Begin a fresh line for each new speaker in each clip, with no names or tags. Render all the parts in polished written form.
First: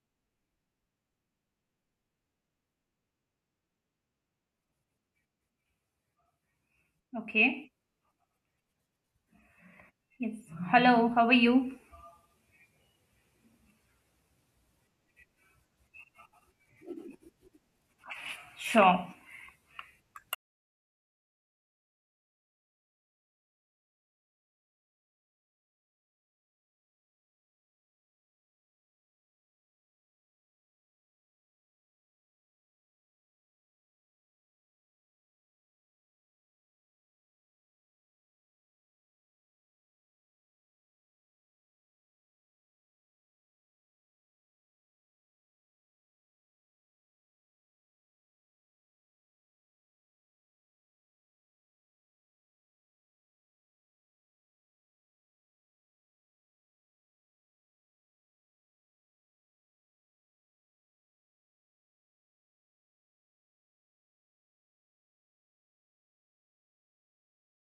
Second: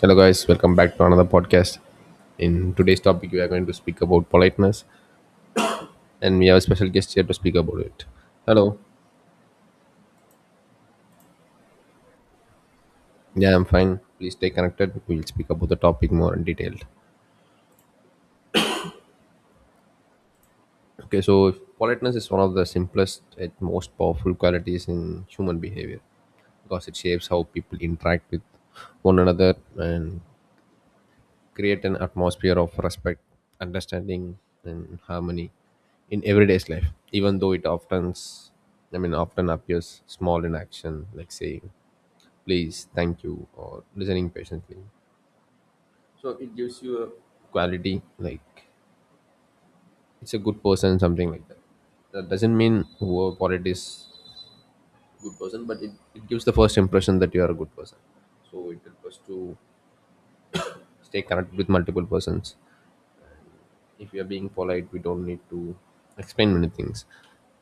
Hello, guys. Welcome back to another podcast. In today's topic, we are going to speak about politeness, and we have a special guest here to speak
Okay.
about it. Hello.
Yes. Hello, how are you?
Yeah, I'm fine. Please stay connected. We'll speak about the topic more in detail.
Sure.
Okay, so politeness is one of the simplest and most powerful qualities in human behavior because it shapes how people interact with one another and create an atmosphere of respect, understanding, and harmony in everyday's life. Even though it often, I mean, often appears small in action, like saying "please," "thank you," or listening patiently. So it gives you a quality, like it's a good person, something like that. That doesn't mean whoever polite is good person, but it gives the first impression that you are a good person. So it helps us to stay connected with multiple persons. If we are being polite, we don't need to explain many things.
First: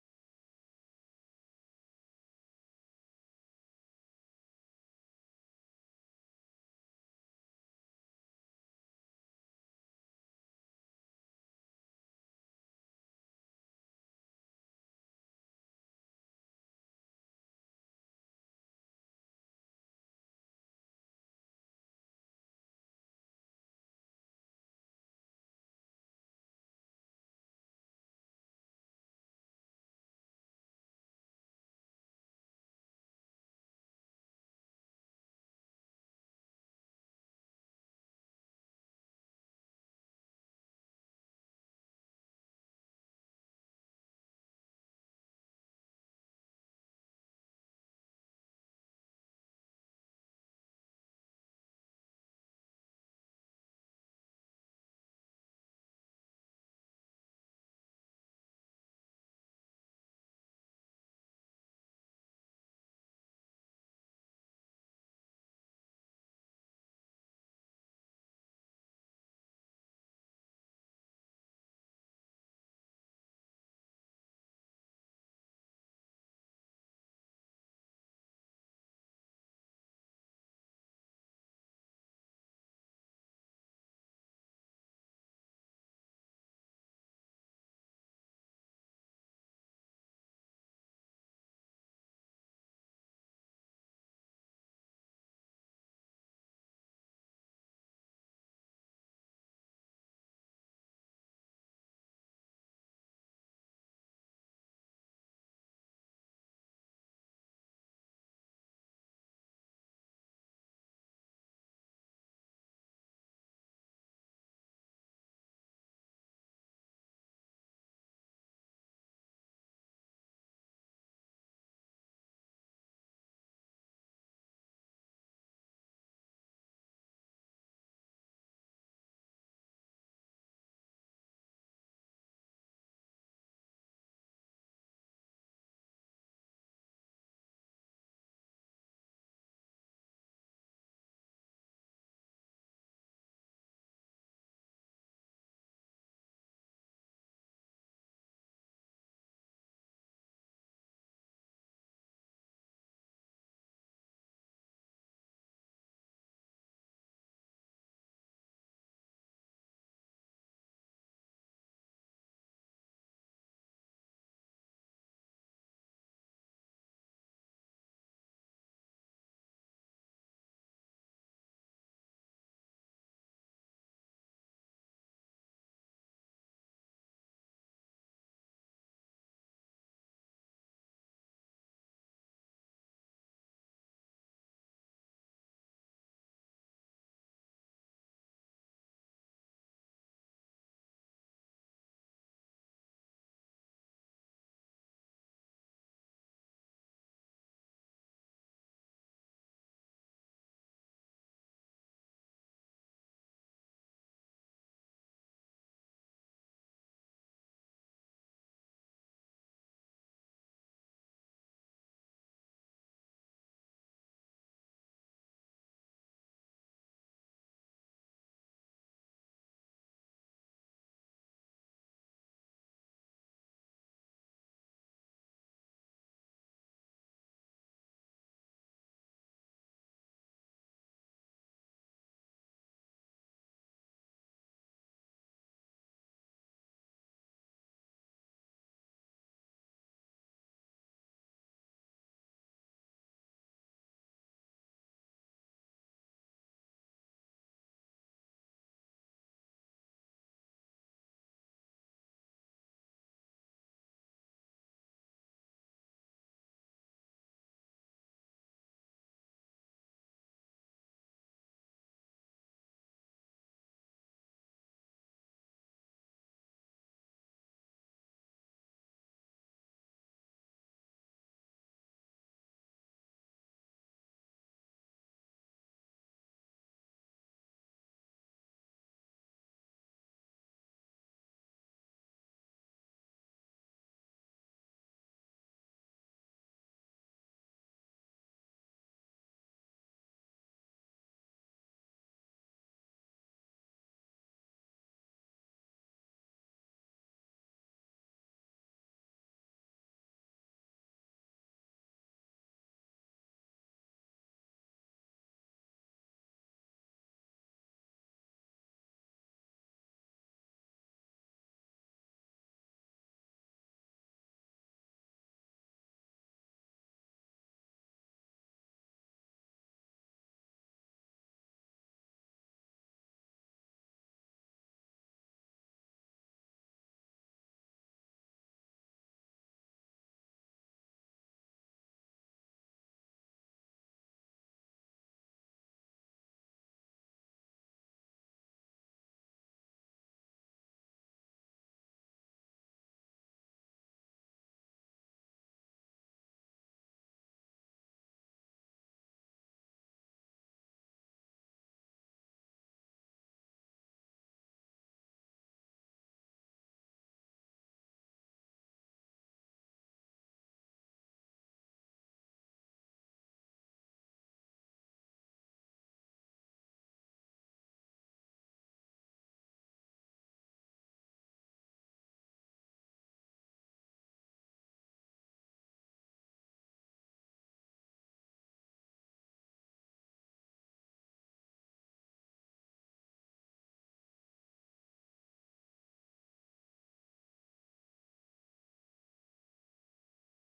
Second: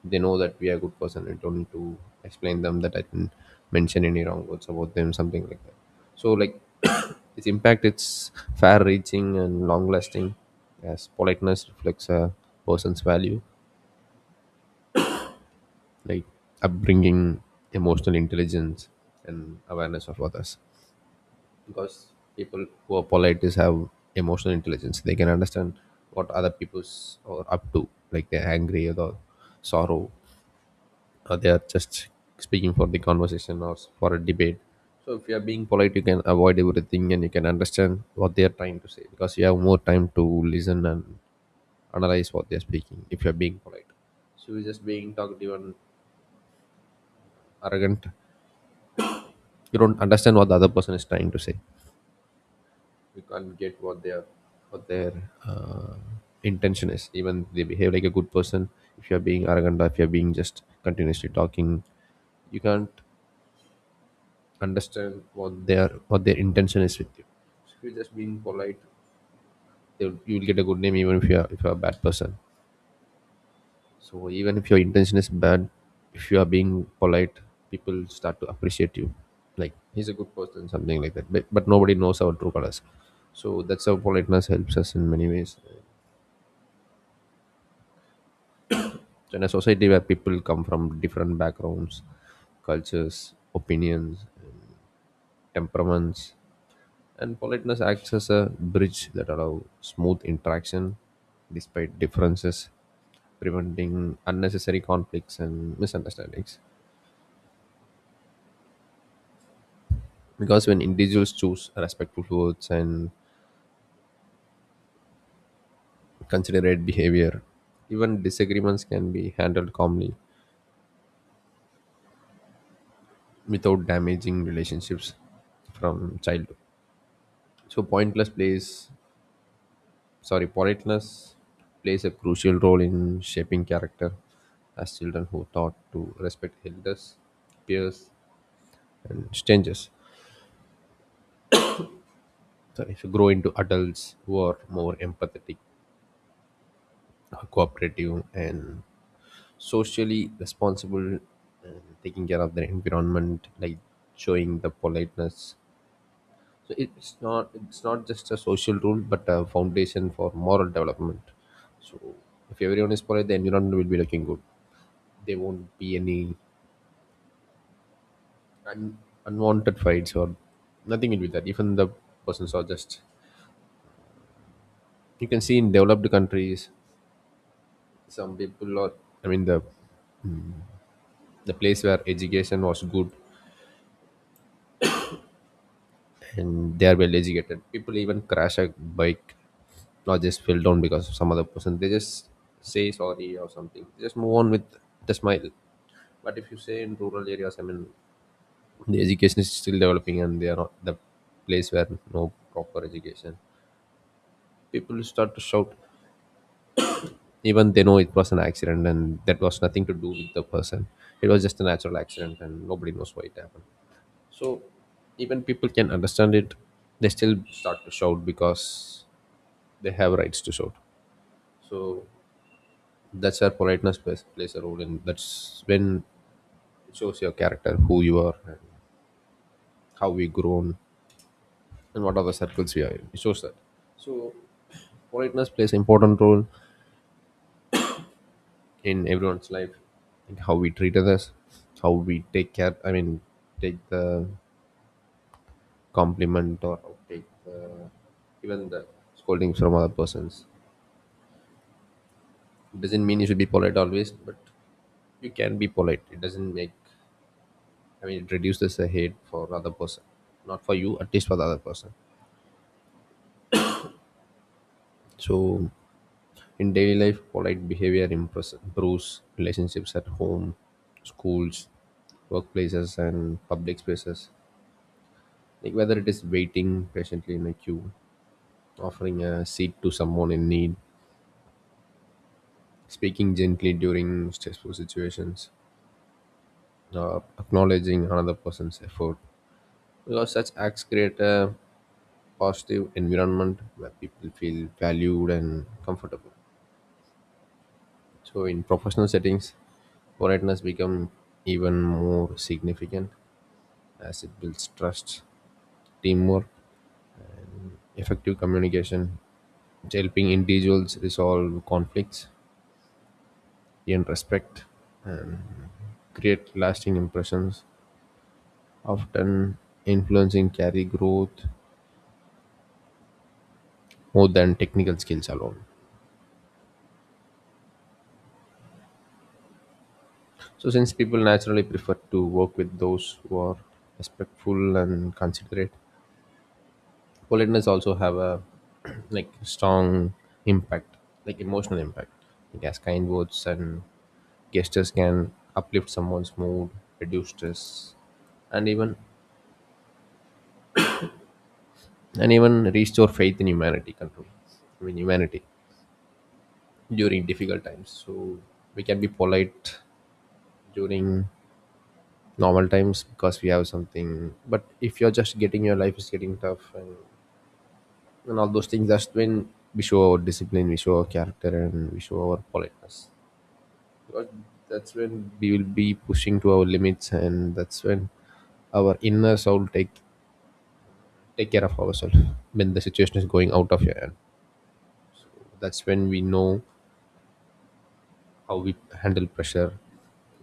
They know that we are good person. I don't need to explain them that I didn't mention any wrong words about them, something like that. So, like, its impact, it's far reaching and long lasting, as politeness reflects a person's value, like upbringing, emotional intelligence, and awareness of others. Because people who are polite is have emotional intelligence, they can understand what other people's are up to, like they're angry or the sorrow, or they are just speaking for the conversation or for a debate. So if you are being polite, you can avoid everything and you can understand what they are trying to say, because you have more time to listen and analyze what they are speaking. If you are being polite, so you're just being talkative and arrogant, you don't understand what the other person is trying to say. You can't get what their what their uh, intention is, even they behave like a good person. If you're being arrogant, or if you're being just continuously talking, you can't understand what their intention is with you. So if you're just being polite, they'll- you will get a good name, even if you're a bad person. So even if your intention is bad, if you are being polite, people start to appreciate you, like he's a good person, something like that, but nobody knows our true colors. So that's how politeness helps us in many ways. So in a society where people come from different backgrounds, cultures, opinions, temperaments, and politeness acts as a bridge that allow smooth interaction despite differences, preventing unnecessary conflicts and misunderstandings. Because when individuals choose respectful words and considerate behavior, even disagreements can be handled calmly without damaging relationships from childhood. So pointless plays, sorry, politeness plays a crucial role in shaping character, as children who taught to respect elders, peers, and strangers. So if you grow into adults who are more empathetic, cooperative, and socially responsible, and taking care of their environment, like showing the politeness. So it's not, it's not just a social rule, but a foundation for moral development. So if everyone is polite, the environment will be looking good. There won't be any un- unwanted fights, or nothing will be that, even the persons are just, you can see in developed countries, some people are, I mean, the place where education was good, and they are well educated people, even crash a bike, not just fell down because of some other person, they just say sorry or something, they just move on with the smile. But if you say in rural areas, I mean, the education is still developing, and they are not the place where no proper education, people start to shout, even they know it was an accident and that was nothing to do with the person. It was just a natural accident and nobody knows why it happened. So even people can understand it, they still start to shout, because they have rights to shout. So that's where politeness plays a role, and that's when it shows your character, who you are and how we grown and what are the circles we are in, it shows that. So politeness plays an important role in everyone's life, like how we treat others, how we take care, I mean, take the compliment, or take the even the scoldings from other persons. It doesn't mean you should be polite always, but you can be polite, it doesn't make, I mean, it reduces the hate for other person, not for you, at least for the other person. So in daily life, polite behavior improves relationships at home, schools, workplaces, and public spaces, like whether it is waiting patiently in a queue, offering a seat to someone in need, speaking gently during stressful situations, acknowledging another person's effort. Because such acts create a positive environment where people feel valued and comfortable. So in professional settings, politeness becomes even more significant, as it builds trust, teamwork, effective communication, helping individuals resolve conflicts in respect, create lasting impressions, often influencing career growth more than technical skills alone. So, since people naturally prefer to work with those who are respectful and considerate, politeness also have a like strong impact, like emotional impact. Like as kind words and gestures can uplift someone's mood, reduce stress, and even and even restore faith in humanity. Control, I mean humanity, during difficult times. So we can be polite during normal times because we have something. But if you're just getting your life is getting tough, and all those things, that's when we show our discipline, we show our character, and we show our politeness. Because that's when we will be pushing to our limits, and that's when our inner soul take care of ourselves when the situation is going out of your hand. That's when we know how we handle pressure,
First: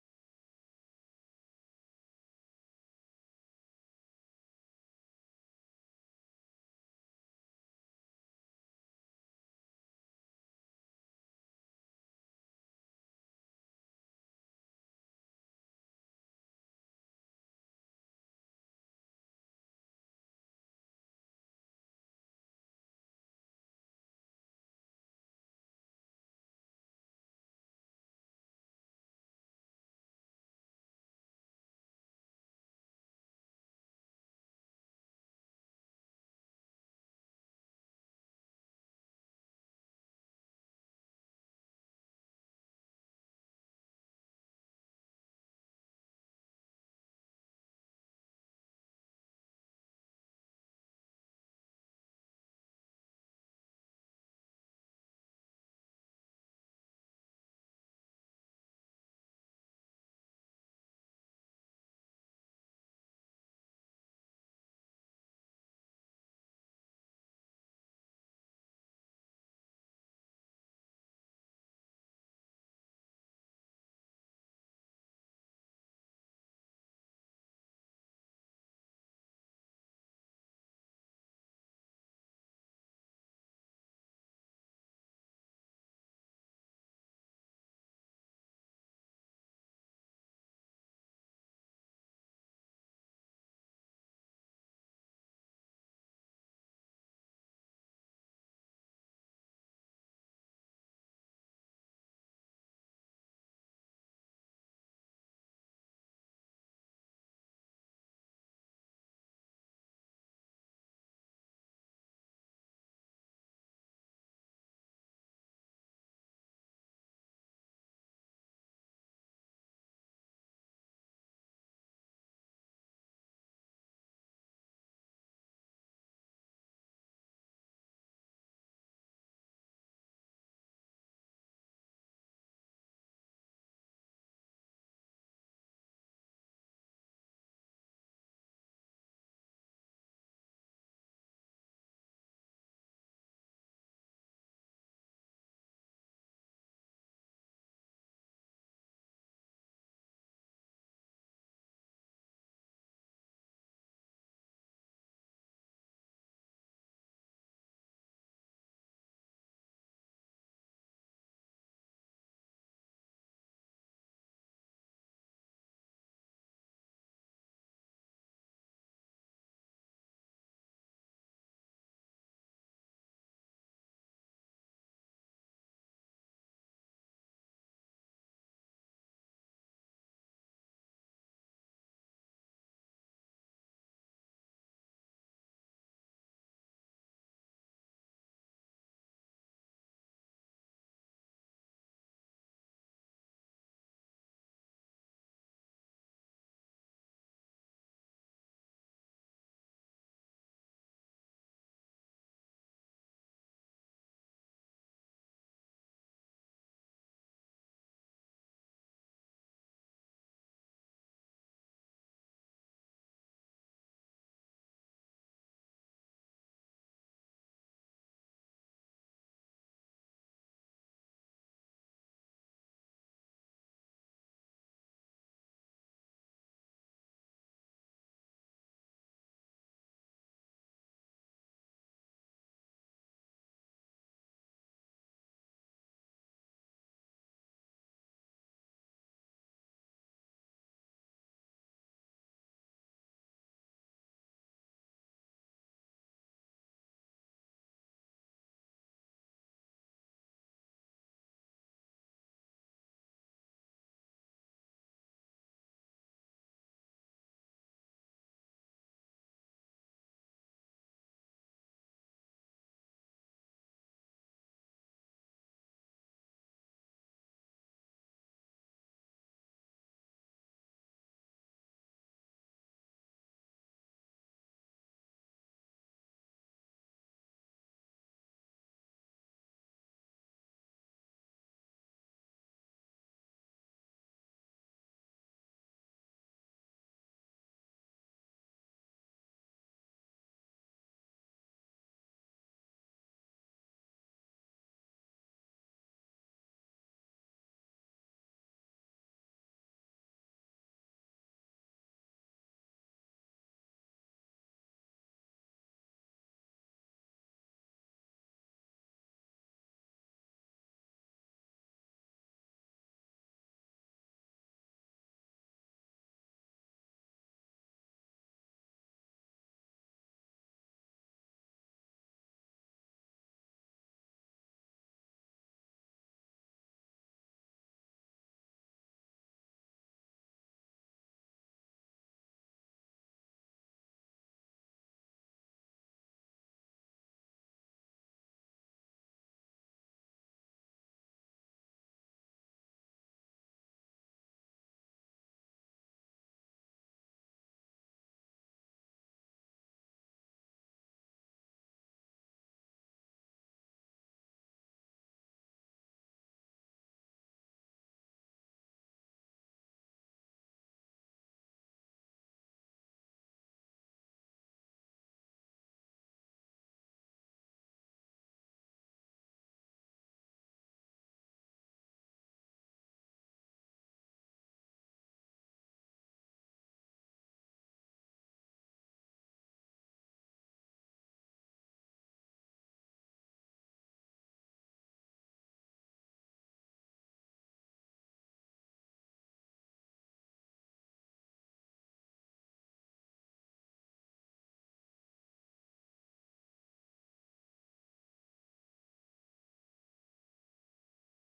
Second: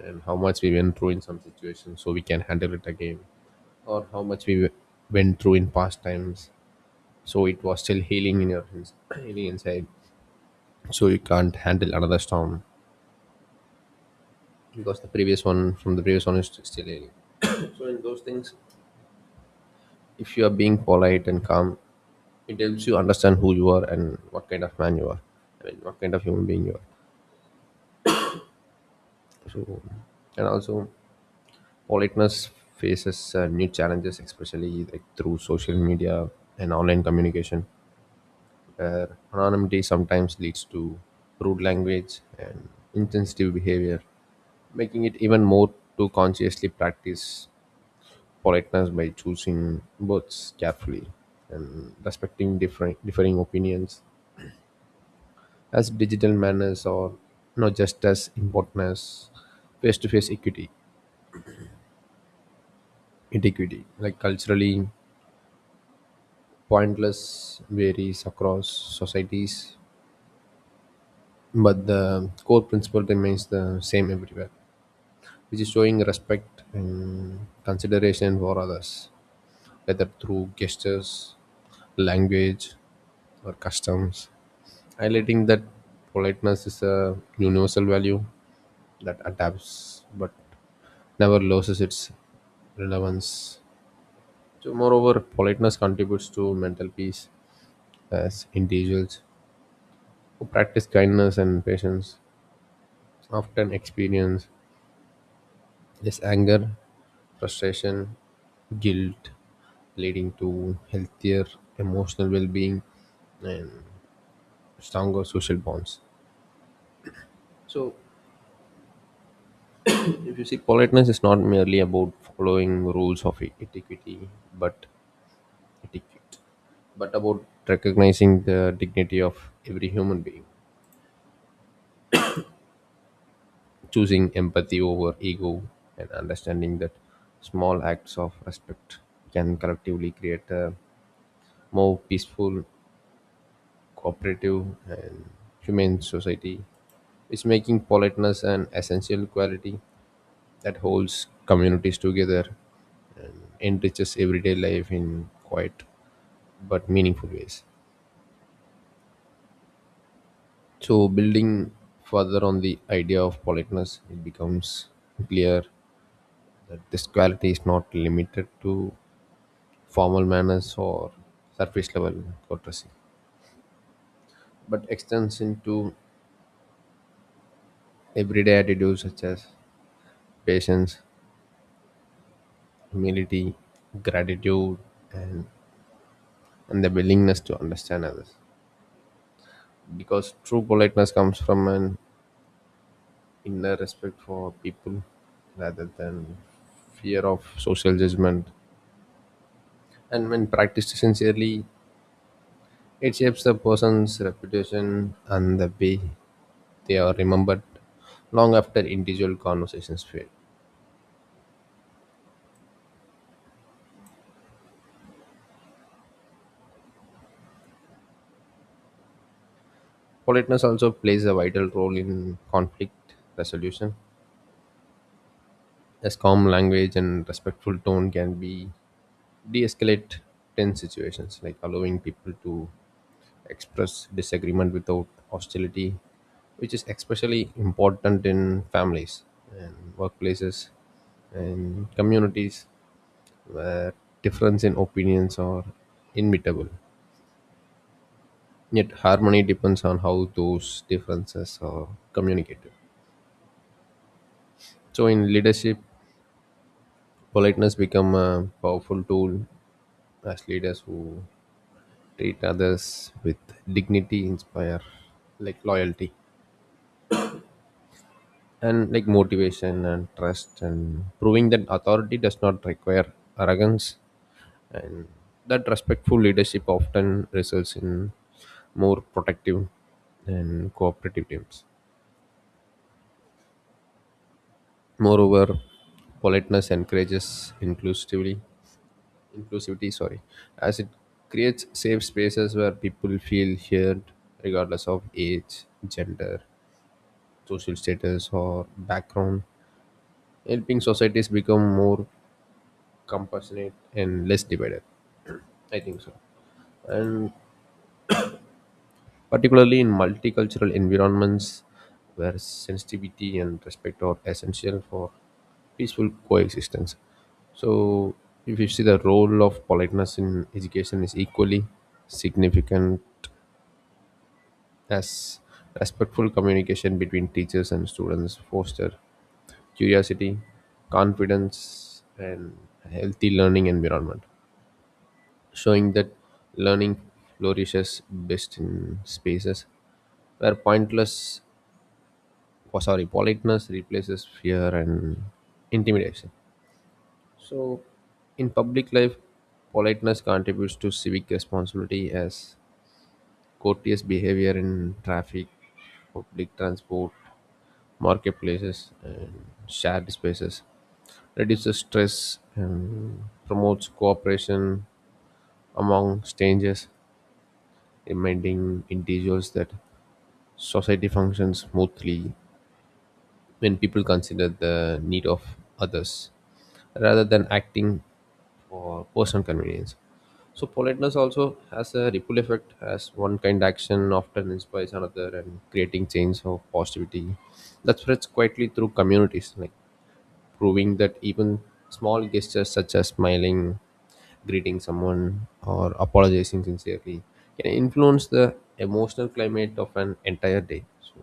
and how much we went through in some situations so we can handle it again, or how much we went through in past times. So it was still healing in your healing inside. So you can't handle another storm because the previous one, from the previous one, is still healing. So in those things, if you are being polite and calm, it helps you understand who you are and what kind of man you are, I mean, what kind of human being you are. So, and also, politeness faces new challenges, especially like through social media and online communication, where anonymity sometimes leads to rude language and insensitive behavior, making it even more to consciously practice politeness by choosing words carefully and respecting different differing opinions, as digital manners are not just as important as face-to-face equity, etiquette. Like culturally, pointless varies across societies, but the core principle remains the same everywhere, which is showing respect and consideration for others, whether through gestures, language, or customs. Highlighting that politeness is a universal value that adapts but never loses its relevance. So, moreover, politeness contributes to mental peace, as individuals who practice kindness and patience often experience less anger, frustration, guilt, leading to healthier emotional well being and stronger social bonds. So, if you see, politeness is not merely about following rules of but etiquette, but about recognizing the dignity of every human being, choosing empathy over ego and understanding that small acts of respect can collectively create a more peaceful, cooperative, and humane society. It's making politeness an essential quality that holds communities together and enriches everyday life in quiet but meaningful ways. So, building further on the idea of politeness, it becomes clear that this quality is not limited to formal manners or surface level courtesy, but extends into everyday attitudes such as patience, humility, gratitude, and, and the willingness to understand others. Because true politeness comes from an inner respect for people rather than fear of social judgment. And when practiced sincerely, it shapes the person's reputation and the way they are remembered long after individual conversations fade. Politeness also plays a vital role in conflict resolution, as calm language and respectful tone can be de-escalate tense situations, like allowing people to express disagreement without hostility, which is especially important in families and workplaces and communities where difference in opinions are inevitable. Yet harmony depends on how those differences are communicated. So in leadership, politeness become a powerful tool, as leaders who treat others with dignity, inspire like loyalty and like motivation and trust, and proving that authority does not require arrogance, and that respectful leadership often results in more protective and cooperative teams. Moreover, politeness encourages inclusivity, sorry, as it creates safe spaces where people feel heard regardless of age, gender, social status, or background, helping societies become more compassionate and less divided, I think so. And particularly in multicultural environments where sensitivity and respect are essential for peaceful coexistence. So, if you see, the role of politeness in education is equally significant, as respectful communication between teachers and students foster curiosity, confidence, and healthy learning environment, showing that learning flourishes best in spaces where pointless, oh, sorry, politeness replaces fear and intimidation. So, in public life, politeness contributes to civic responsibility, as courteous behavior in traffic, public transport, marketplaces, and shared spaces reduces stress and promotes cooperation among strangers, reminding individuals that society functions smoothly when people consider the need of others rather than acting for personal convenience. So, politeness also has a ripple effect, as one kind action often inspires another and creating change of positivity that spreads quietly through communities, like proving that even small gestures such as smiling, greeting someone, or apologizing sincerely can influence the emotional climate of an entire day. So,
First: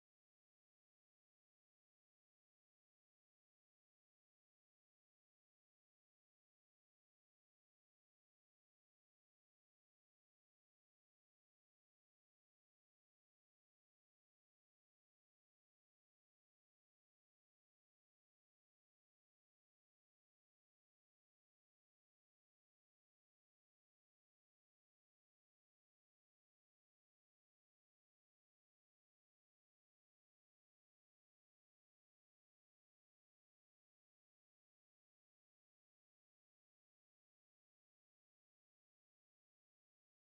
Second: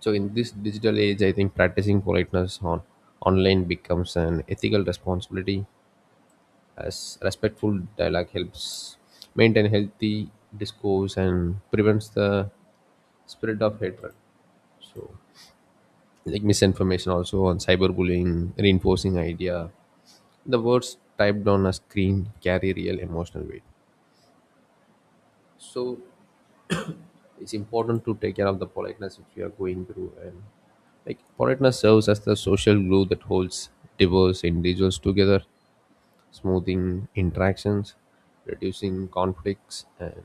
so in this digital age, I think practicing politeness on online becomes an ethical responsibility, as respectful dialogue helps maintain healthy discourse and prevents the spread of hatred. So, like misinformation also on cyberbullying, reinforcing idea. The words typed on a screen carry real emotional weight. So it's important to take care of the politeness which we are going through, and like politeness serves as the social glue that holds diverse individuals together, smoothing interactions, reducing conflicts, and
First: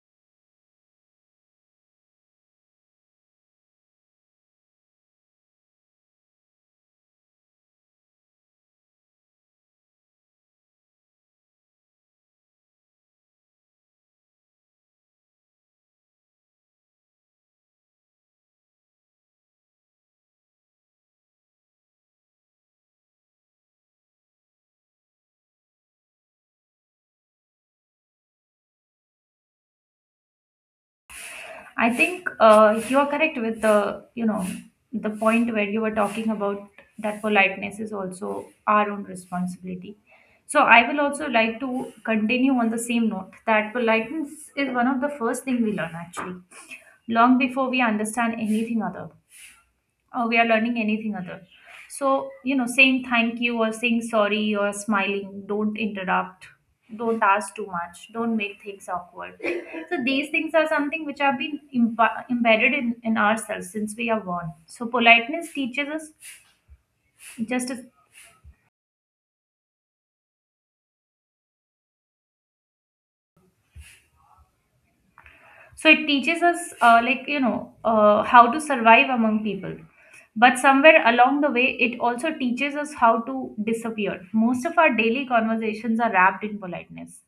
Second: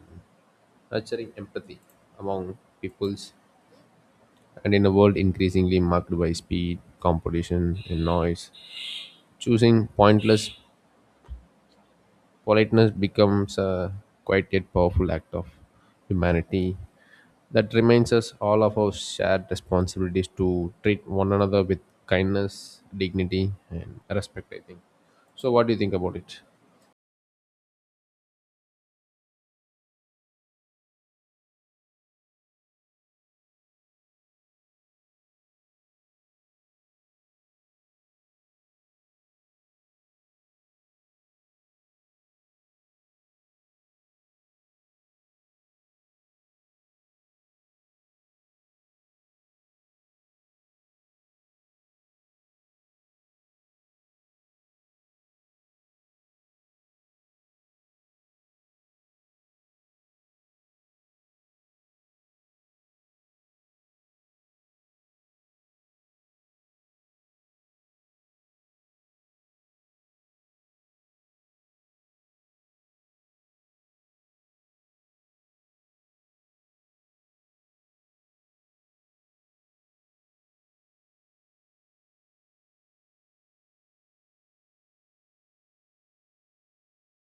nurturing empathy among peoples. And in a world increasingly marked by speed, competition, and noise, choosing pointless, politeness becomes a quite yet powerful act of humanity that reminds us all of our shared responsibilities to treat one another with kindness, dignity, and respect, I think. So, what do you think about it?
I think you are correct with the the point where you were talking about that politeness is also our own responsibility. So I will also like to continue on the same note that politeness is one of the first thing we learn actually, long before we understand anything other. We are learning anything other, so you know, saying thank you or saying sorry or smiling, don't interrupt, don't ask too much, don't make things awkward. So these things are something which have been embedded in ourselves since we are born. So politeness teaches us just as, so it teaches us like how to survive among people, but somewhere along the way it also teaches us how to disappear. Most of our daily conversations are wrapped in politeness.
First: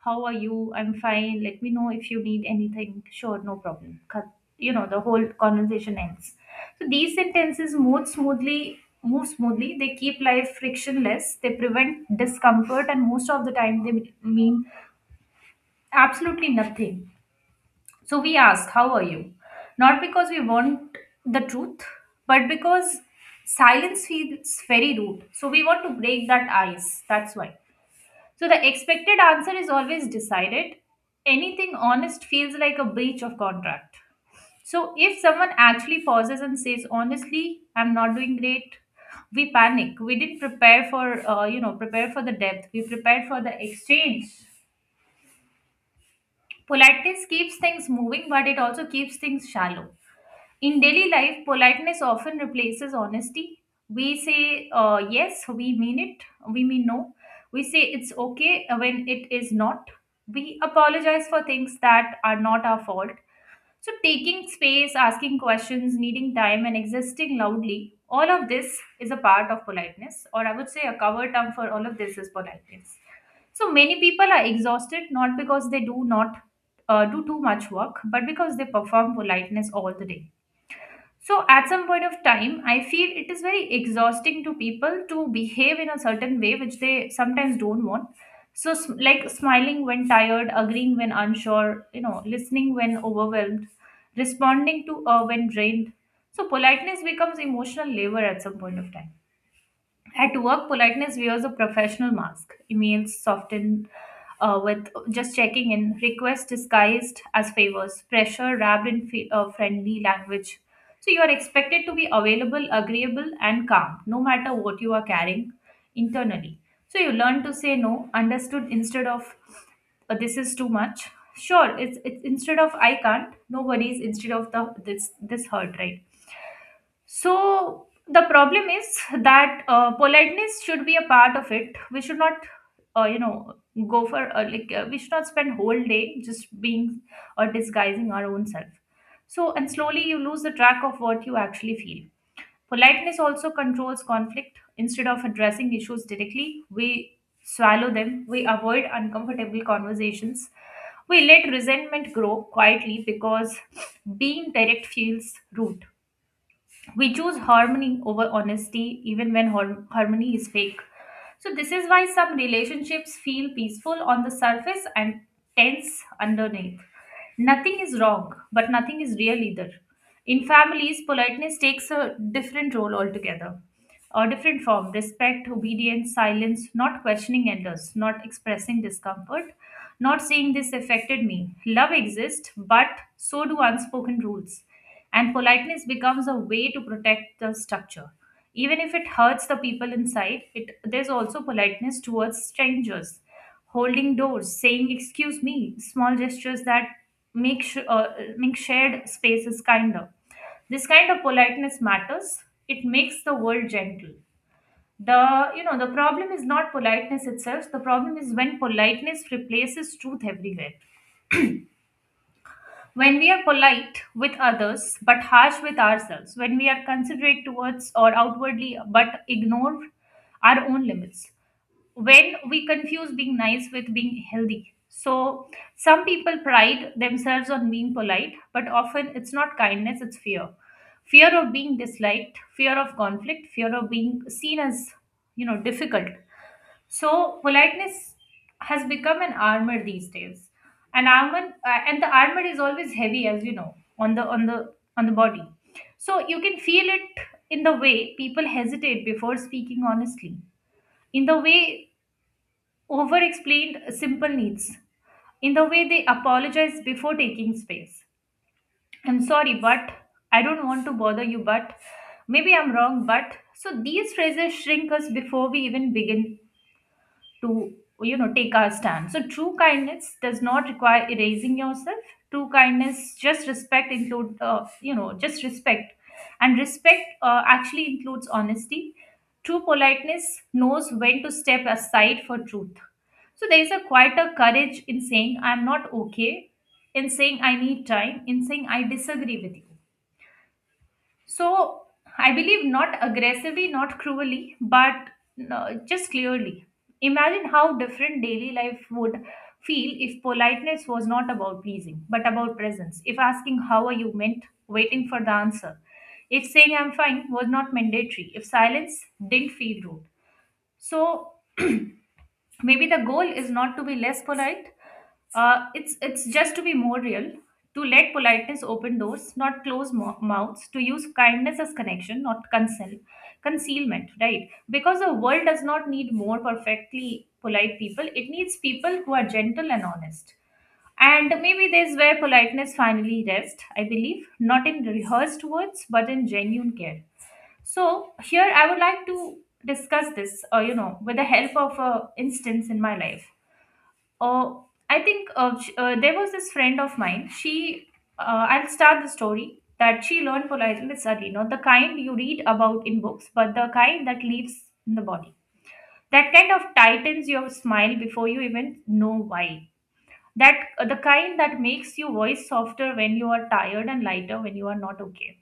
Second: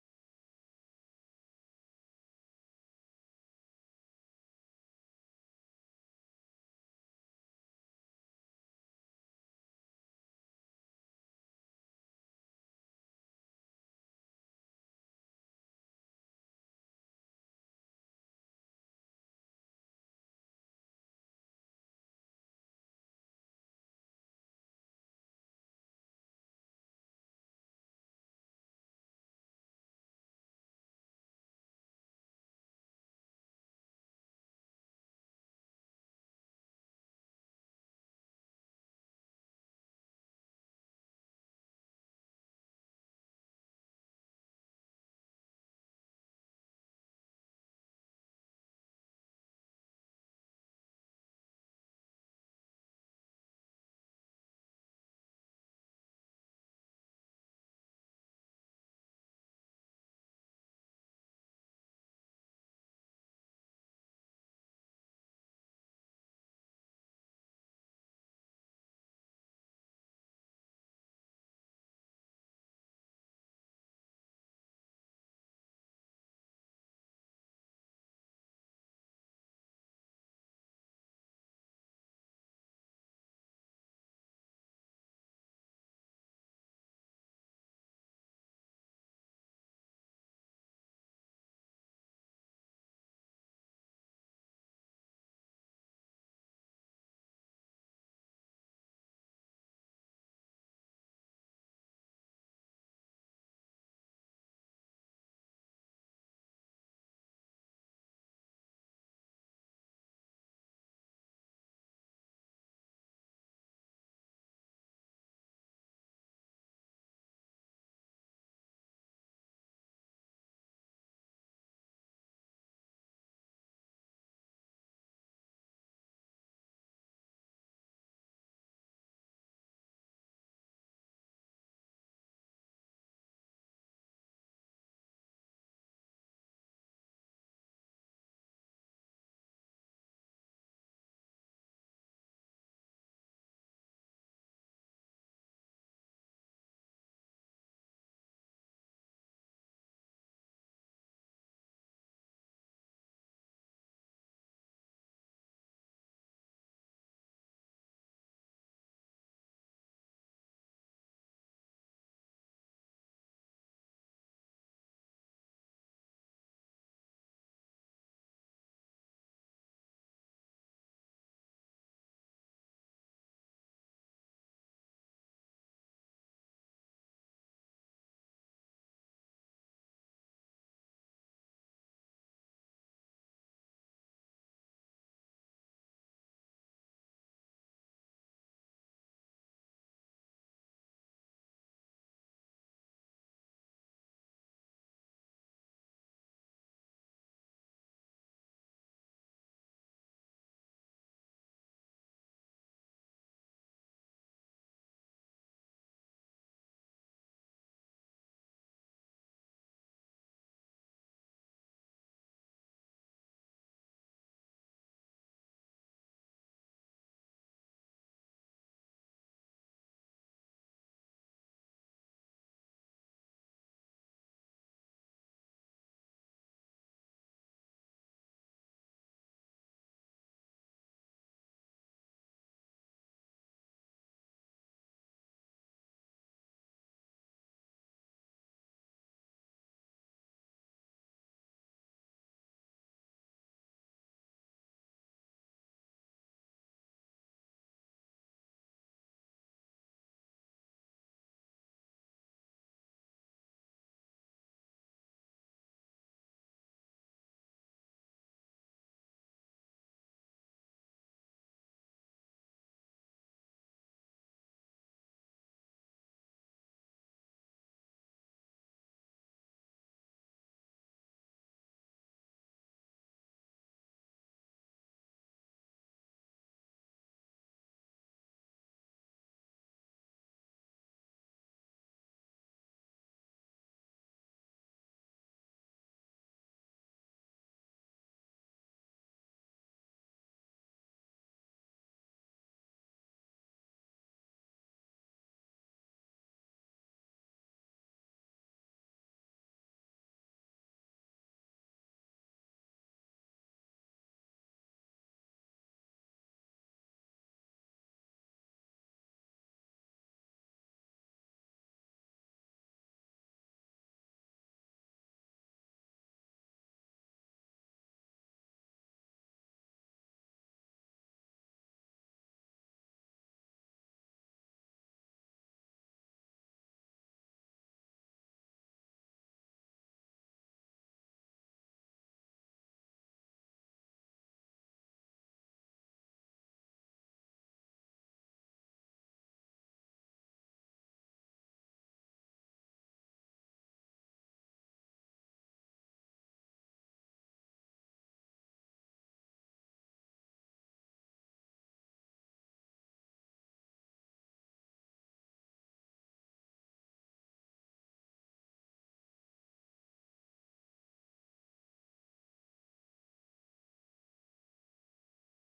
How are you? I'm fine. Let me know if you need anything. Sure, no problem. You know, the whole conversation ends. So these sentences move smoothly, they keep life frictionless, they prevent discomfort, and most of the time they mean absolutely nothing. So we ask, how are you? Not because we want the truth, but because silence feels very rude. So we want to break that ice. That's why. So the expected answer is always decided. Anything honest feels like a breach of contract. So if someone actually pauses and says, honestly, I'm not doing great, we panic. We didn't prepare for, prepare for the depth. We prepared for the exchange. Politeness keeps things moving, but it also keeps things shallow. In daily life, politeness often replaces honesty. We say yes, we mean it, we mean no. We say it's okay when it is not. We apologize for things that are not our fault. So taking space, asking questions, needing time, and existing loudly, all of this is a part of politeness, or I would say a cover term for all of this is politeness. So many people are exhausted not because they do not do too much work, but because they perform politeness all the day. So at some point of time, I feel it is very exhausting to people to behave in a certain way which they sometimes don't want. So, like smiling when tired, agreeing when unsure, you know, listening when overwhelmed, responding to when drained. So politeness becomes emotional labor at some point of time. At work, politeness wears a professional mask. Emails softened with just checking in, requests disguised as favors, pressure wrapped in friendly language. So you are expected to be available, agreeable, and calm, no matter what you are carrying internally. So you learn to say no, understood instead of this is too much. Sure, it's instead of I can't, no worries instead of the this hurt, right? So the problem is that politeness should be a part of it. We should not, uh, you know, go for we should not spend whole day just being or disguising our own self. So and slowly you lose the track of what you actually feel. Politeness also controls conflict. Instead of addressing issues directly, we swallow them. We avoid uncomfortable conversations. We let resentment grow quietly because being direct feels rude. We choose harmony over honesty even when harmony is fake. So this is why some relationships feel peaceful on the surface and tense underneath. Nothing is wrong, but nothing is real either. In families, politeness takes a different role altogether, a different form: respect, obedience, silence, not questioning elders, not expressing discomfort, not saying this affected me. Love exists, but so do unspoken rules, and politeness becomes a way to protect the structure. Even if it hurts the people inside, it, there's also politeness towards strangers, holding doors, saying "excuse me," small gestures that make sh- uh, make shared spaces kinder. This kind of politeness matters. It makes the world gentle. The you know the problem is not politeness itself, the problem is when politeness replaces truth everywhere, when we are polite with others but harsh with ourselves, when we are considerate towards or outwardly but ignore our own limits, when we confuse being nice with being healthy. So some people pride themselves on being polite, but often it's not kindness, it's fear. Fear of being disliked, fear of conflict, fear of being seen as, you know, difficult. So politeness has become an armor these days. An armor, and the armor is always heavy, as you know, on the body. So you can feel it in the way people hesitate before speaking honestly, in the way over-explained simple needs, in the way they apologize before taking space. I'm sorry, but I don't want to bother you, but maybe I'm wrong, but so these phrases shrink us before we even begin to, you know, take our stand. So true kindness does not require erasing yourself. True kindness just respect include, just respect, and respect actually includes honesty. True politeness knows when to step aside for truth. So there is a quite a courage in saying I'm not okay, in saying I need time, in saying I disagree with you. So I believe, not aggressively, not cruelly, but no, just clearly. Imagine how different daily life would feel if politeness was not about pleasing, but about presence. If asking, how are you meant, waiting for the answer. If saying, I'm fine, was not mandatory. If silence didn't feel rude. So maybe the goal is not to be less polite, it's just to be more real, to let politeness open doors, not close mouths, to use kindness as connection, not consel concealment, right? Because the world does not need more perfectly polite people, it needs people who are gentle and honest. And maybe this is where politeness finally rests, I believe, not in rehearsed words but in genuine care. So here I would like to discuss this, with the help of a instance in my life. Uh, I think there was this friend of mine. She, I'll start the story that she learned politeness early, not the kind you read about in books, but the kind that lives in the body. That kind of tightens your smile before you even know why. That The kind that makes your voice softer when you are tired and lighter when you are not okay.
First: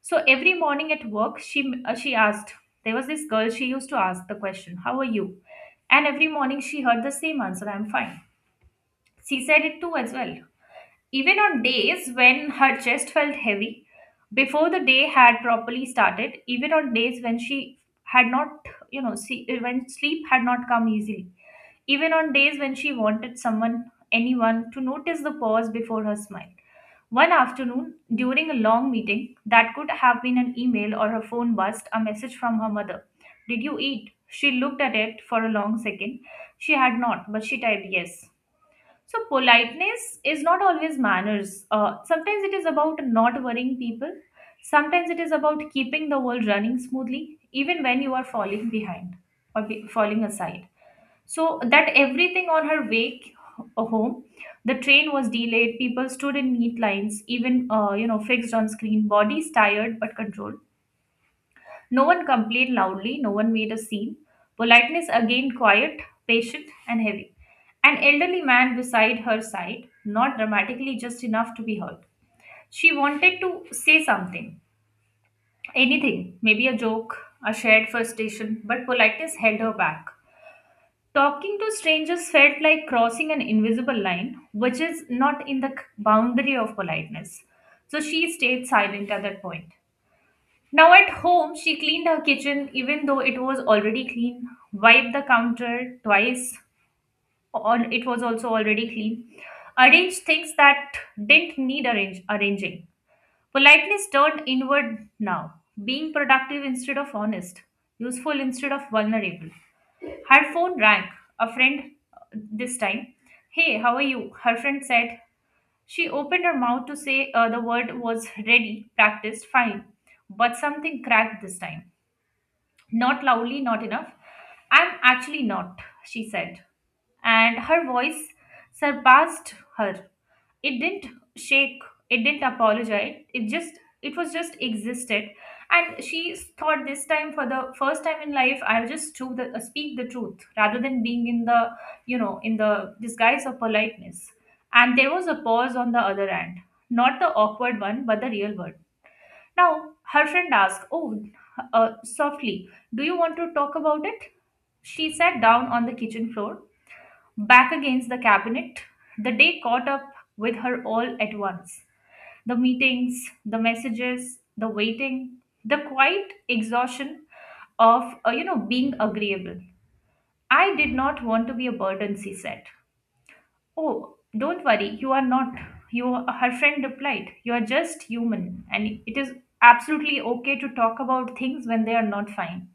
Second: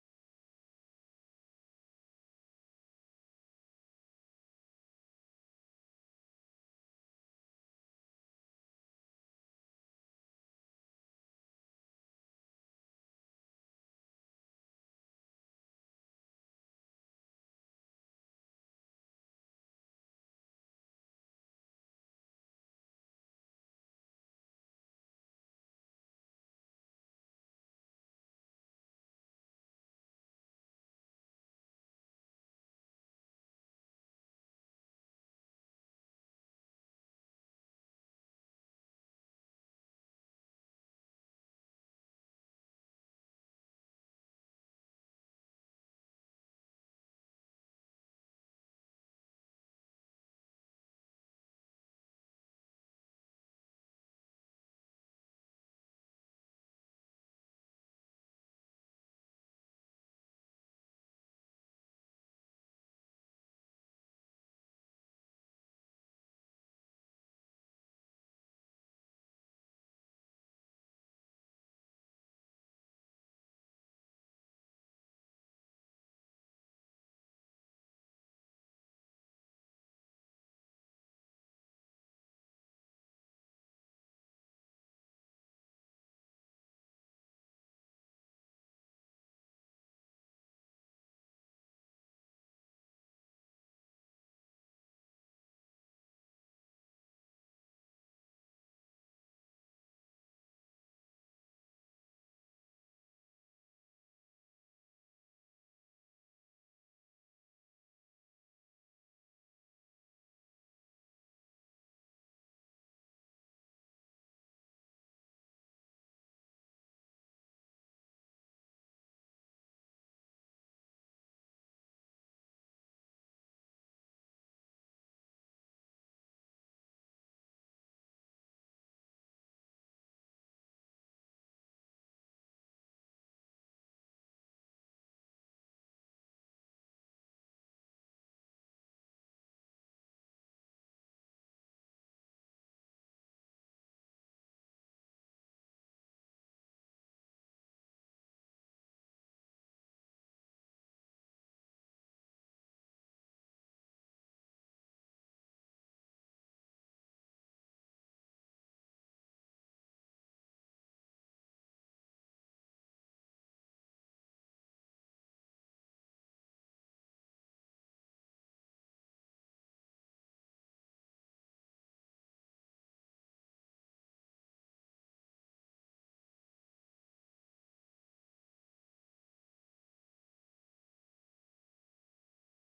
So every morning at work, she asked. There was this girl. She used to ask the question, "How are you?" And every morning she heard the same answer, "I'm fine." She said it too as well. Even on days when her chest felt heavy, before the day had properly started, even on days when she had not, you know, see, when sleep had not come easily, even on days when she wanted someone, anyone, to notice the pause before her smile. One afternoon, during a long meeting, that could have been an email or her phone buzzed, a message from her mother. Did you eat? She looked at it for a long second. She had not, but she typed yes. So politeness is not always manners. Sometimes it is about not worrying people. Sometimes it is about keeping the world running smoothly, even when you are falling behind or falling aside. So that everything on her way home, the train was delayed. People stood in neat lines, even fixed on screen. Bodies tired but controlled. No one complained loudly. No one made a scene. Politeness again quiet, patient, and heavy. An elderly man beside her side, not dramatically, just enough to be heard. She wanted to say something, anything, maybe a joke, a shared frustration, but politeness held her back. Talking to strangers felt like crossing an invisible line, which is not in the boundary of politeness. So she stayed silent at that point. Now at home, she cleaned her kitchen even though it was already clean, wiped the counter twice, all it was also already clean, arranged things that didn't need arranging. Politeness turned inward now, being productive instead of honest, useful instead of vulnerable. Her phone rang, a friend this time. Hey, how are you? Her friend said. She opened her mouth to say the word was ready, practiced, fine. But something cracked this time. Not loudly, not enough. I'm actually not, she said. And her voice surpassed her, it didn't shake, it didn't apologize, it just, it was just existed. And she thought this time, for the first time in life, I'll just to the, speak the truth rather than being in the, in the disguise of politeness. And there was a pause on the other end, not the awkward one but the real one. Now her friend asked, oh, softly, do you want to talk about it? She sat down on the kitchen floor, back against the cabinet, the day caught up with her all at once. The meetings, the messages, the waiting, the quiet exhaustion of, being agreeable. I did not want to be a burden, she said. Oh, don't worry, you are not. You, her friend replied, you are just human, and it is absolutely okay to talk about things when they are not fine.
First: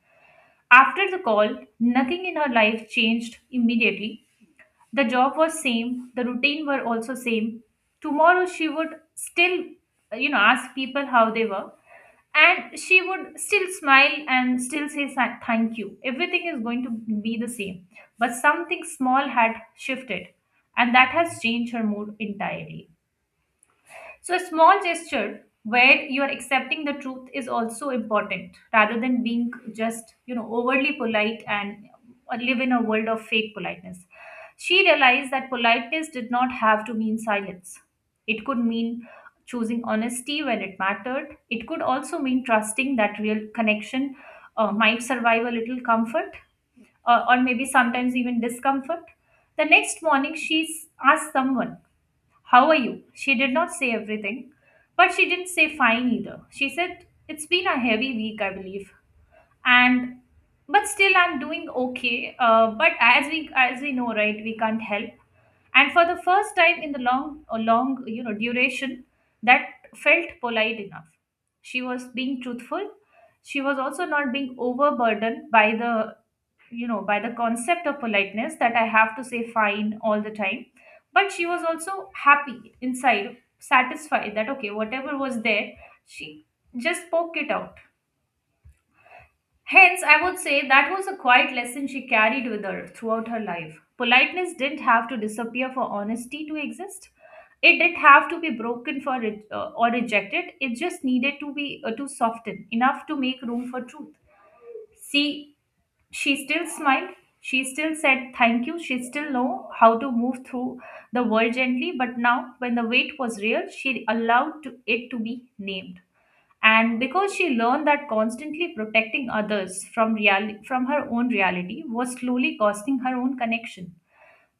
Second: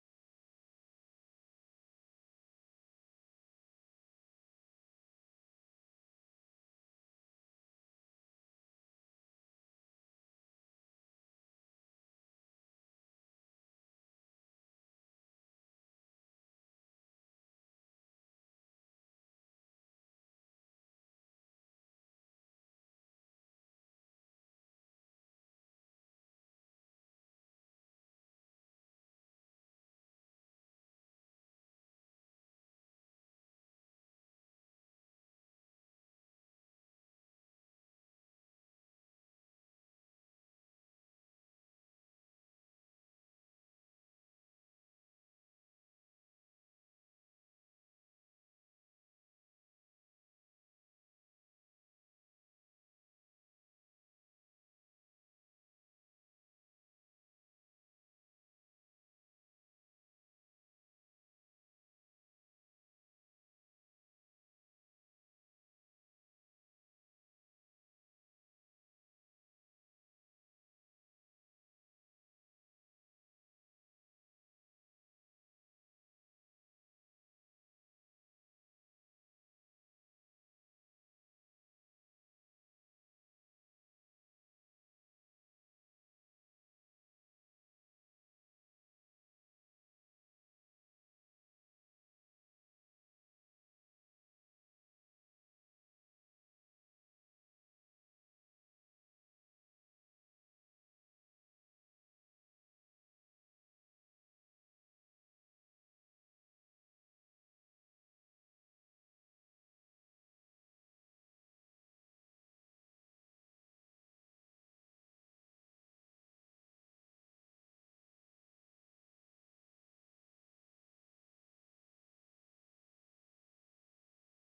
After the call, nothing in her life changed immediately. The job was same, the routine were also same. Tomorrow she would still, ask people how they were, and she would still smile and still say thank you, everything is going to be the same. But something small had shifted, and that has changed her mood entirely. So, a small gesture where you're accepting the truth is also important rather than being just, overly polite and live in a world of fake politeness. She realized that politeness did not have to mean silence, it could mean choosing honesty when it mattered. It could also mean trusting that real connection might survive a little comfort, or maybe sometimes even discomfort. The next morning, she asked someone, how are you? She did not say everything, but she didn't say fine either. She said, it's been a heavy week, I believe. And but still I'm doing okay. But as we know, right, we can't help. And for the first time in the long, a long, duration, that felt polite enough. She was being truthful. She was also not being overburdened by the, by the concept of politeness, that I have to say fine all the time. But she was also happy inside, satisfied that okay, whatever was there, she just spoke it out. Hence I would say that was a quiet lesson she carried with her throughout her life. Politeness didn't have to disappear for honesty to exist, it didn't have to be broken for it, or rejected. It just needed to be to soften enough to make room for truth. See, she still smiled. She still said thank you. She still knew how to move through the world gently. But now, when the weight was real, she allowed to, it to be named. And because she learned that constantly protecting others from from her own reality was slowly costing her own connection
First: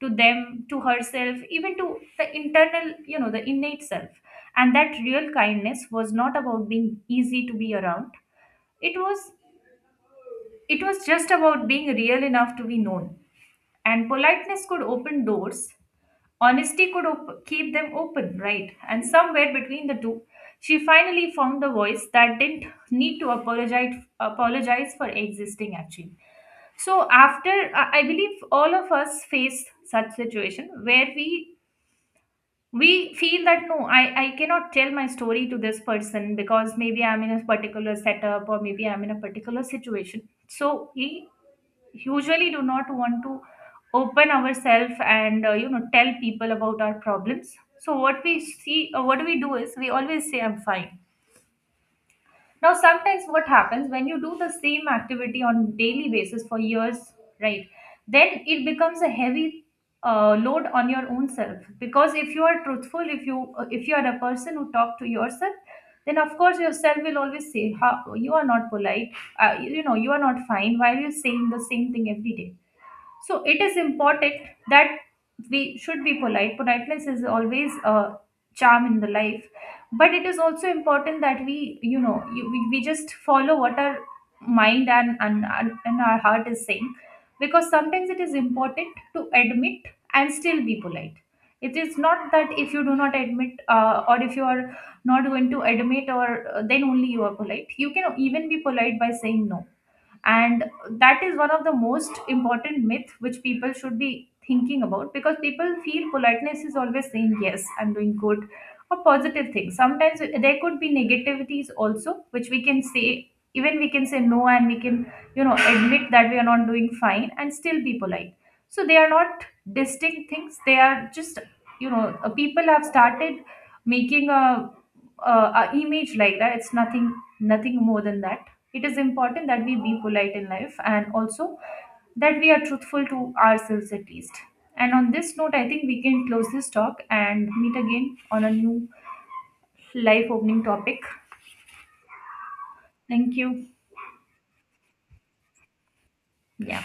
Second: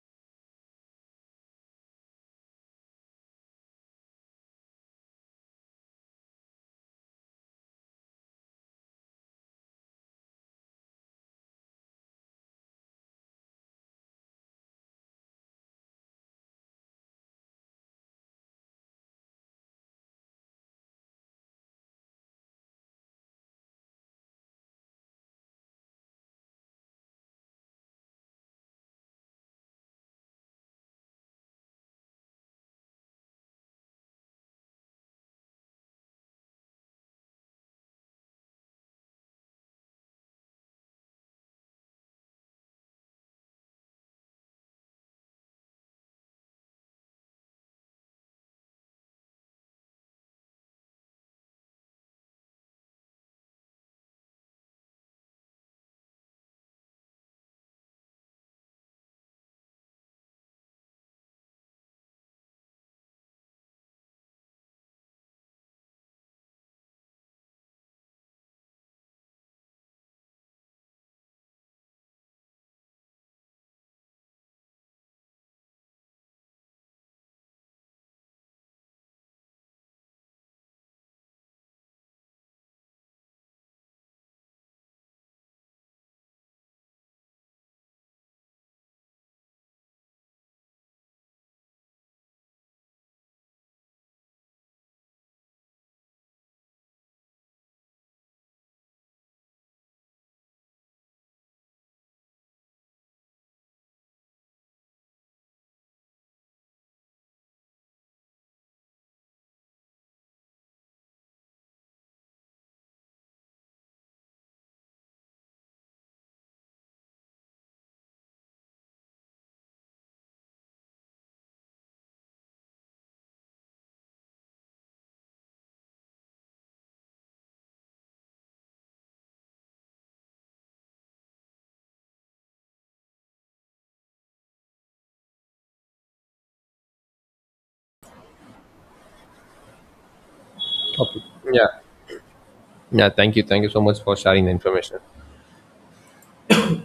to them, to herself, even to the internal, the innate self. And that real kindness was not about being easy to be around. It was, it was just about being real enough to be known. And politeness could open doors, honesty could keep them open, right? And somewhere between the two, she finally found the voice that didn't need to apologize, apologize for existing actually. So after, I believe all of us face such situation where we feel that no, I cannot tell my story to this person, because maybe I'm in a particular setup or maybe I'm in a particular situation. So we usually do not want to open ourselves and you know, tell people about our problems. So what we see, what we do is we always say I'm fine. Now, sometimes what happens when you do the same activity on daily basis for years, right? Then it becomes a heavy load on your own self. Because if you are truthful, if you are a person who talk to yourself, then of course yourself will always say, "How you are not polite, you know, you are not fine. Why are you saying the same thing every day?" So it is important that we should be polite. Politeness is always a charm in the life, but it is also important that we, we just follow what our mind and our heart is saying, because sometimes it is important to admit and still be polite. It is not that if you do not admit or if you are not going to admit or then only you are polite. You can even be polite by saying no. And that is one of the most important myth which people should be thinking about, because people feel politeness is always saying yes I'm doing good or positive things. Sometimes there could be negativities also which we can say, even we can say no, and we can, you know, admit that we are not doing fine and still be polite. So they are not distinct things, they are just, people have started making a image like that. It's nothing, nothing more than that. It is important that we be polite in life and also that we are truthful to ourselves at least. And on this note, I think we can close this talk and meet again on a new life opening topic.
Okay. Yeah. Yeah, thank
Thank
you. Thank
you.
you so much for sharing the information.
Yeah.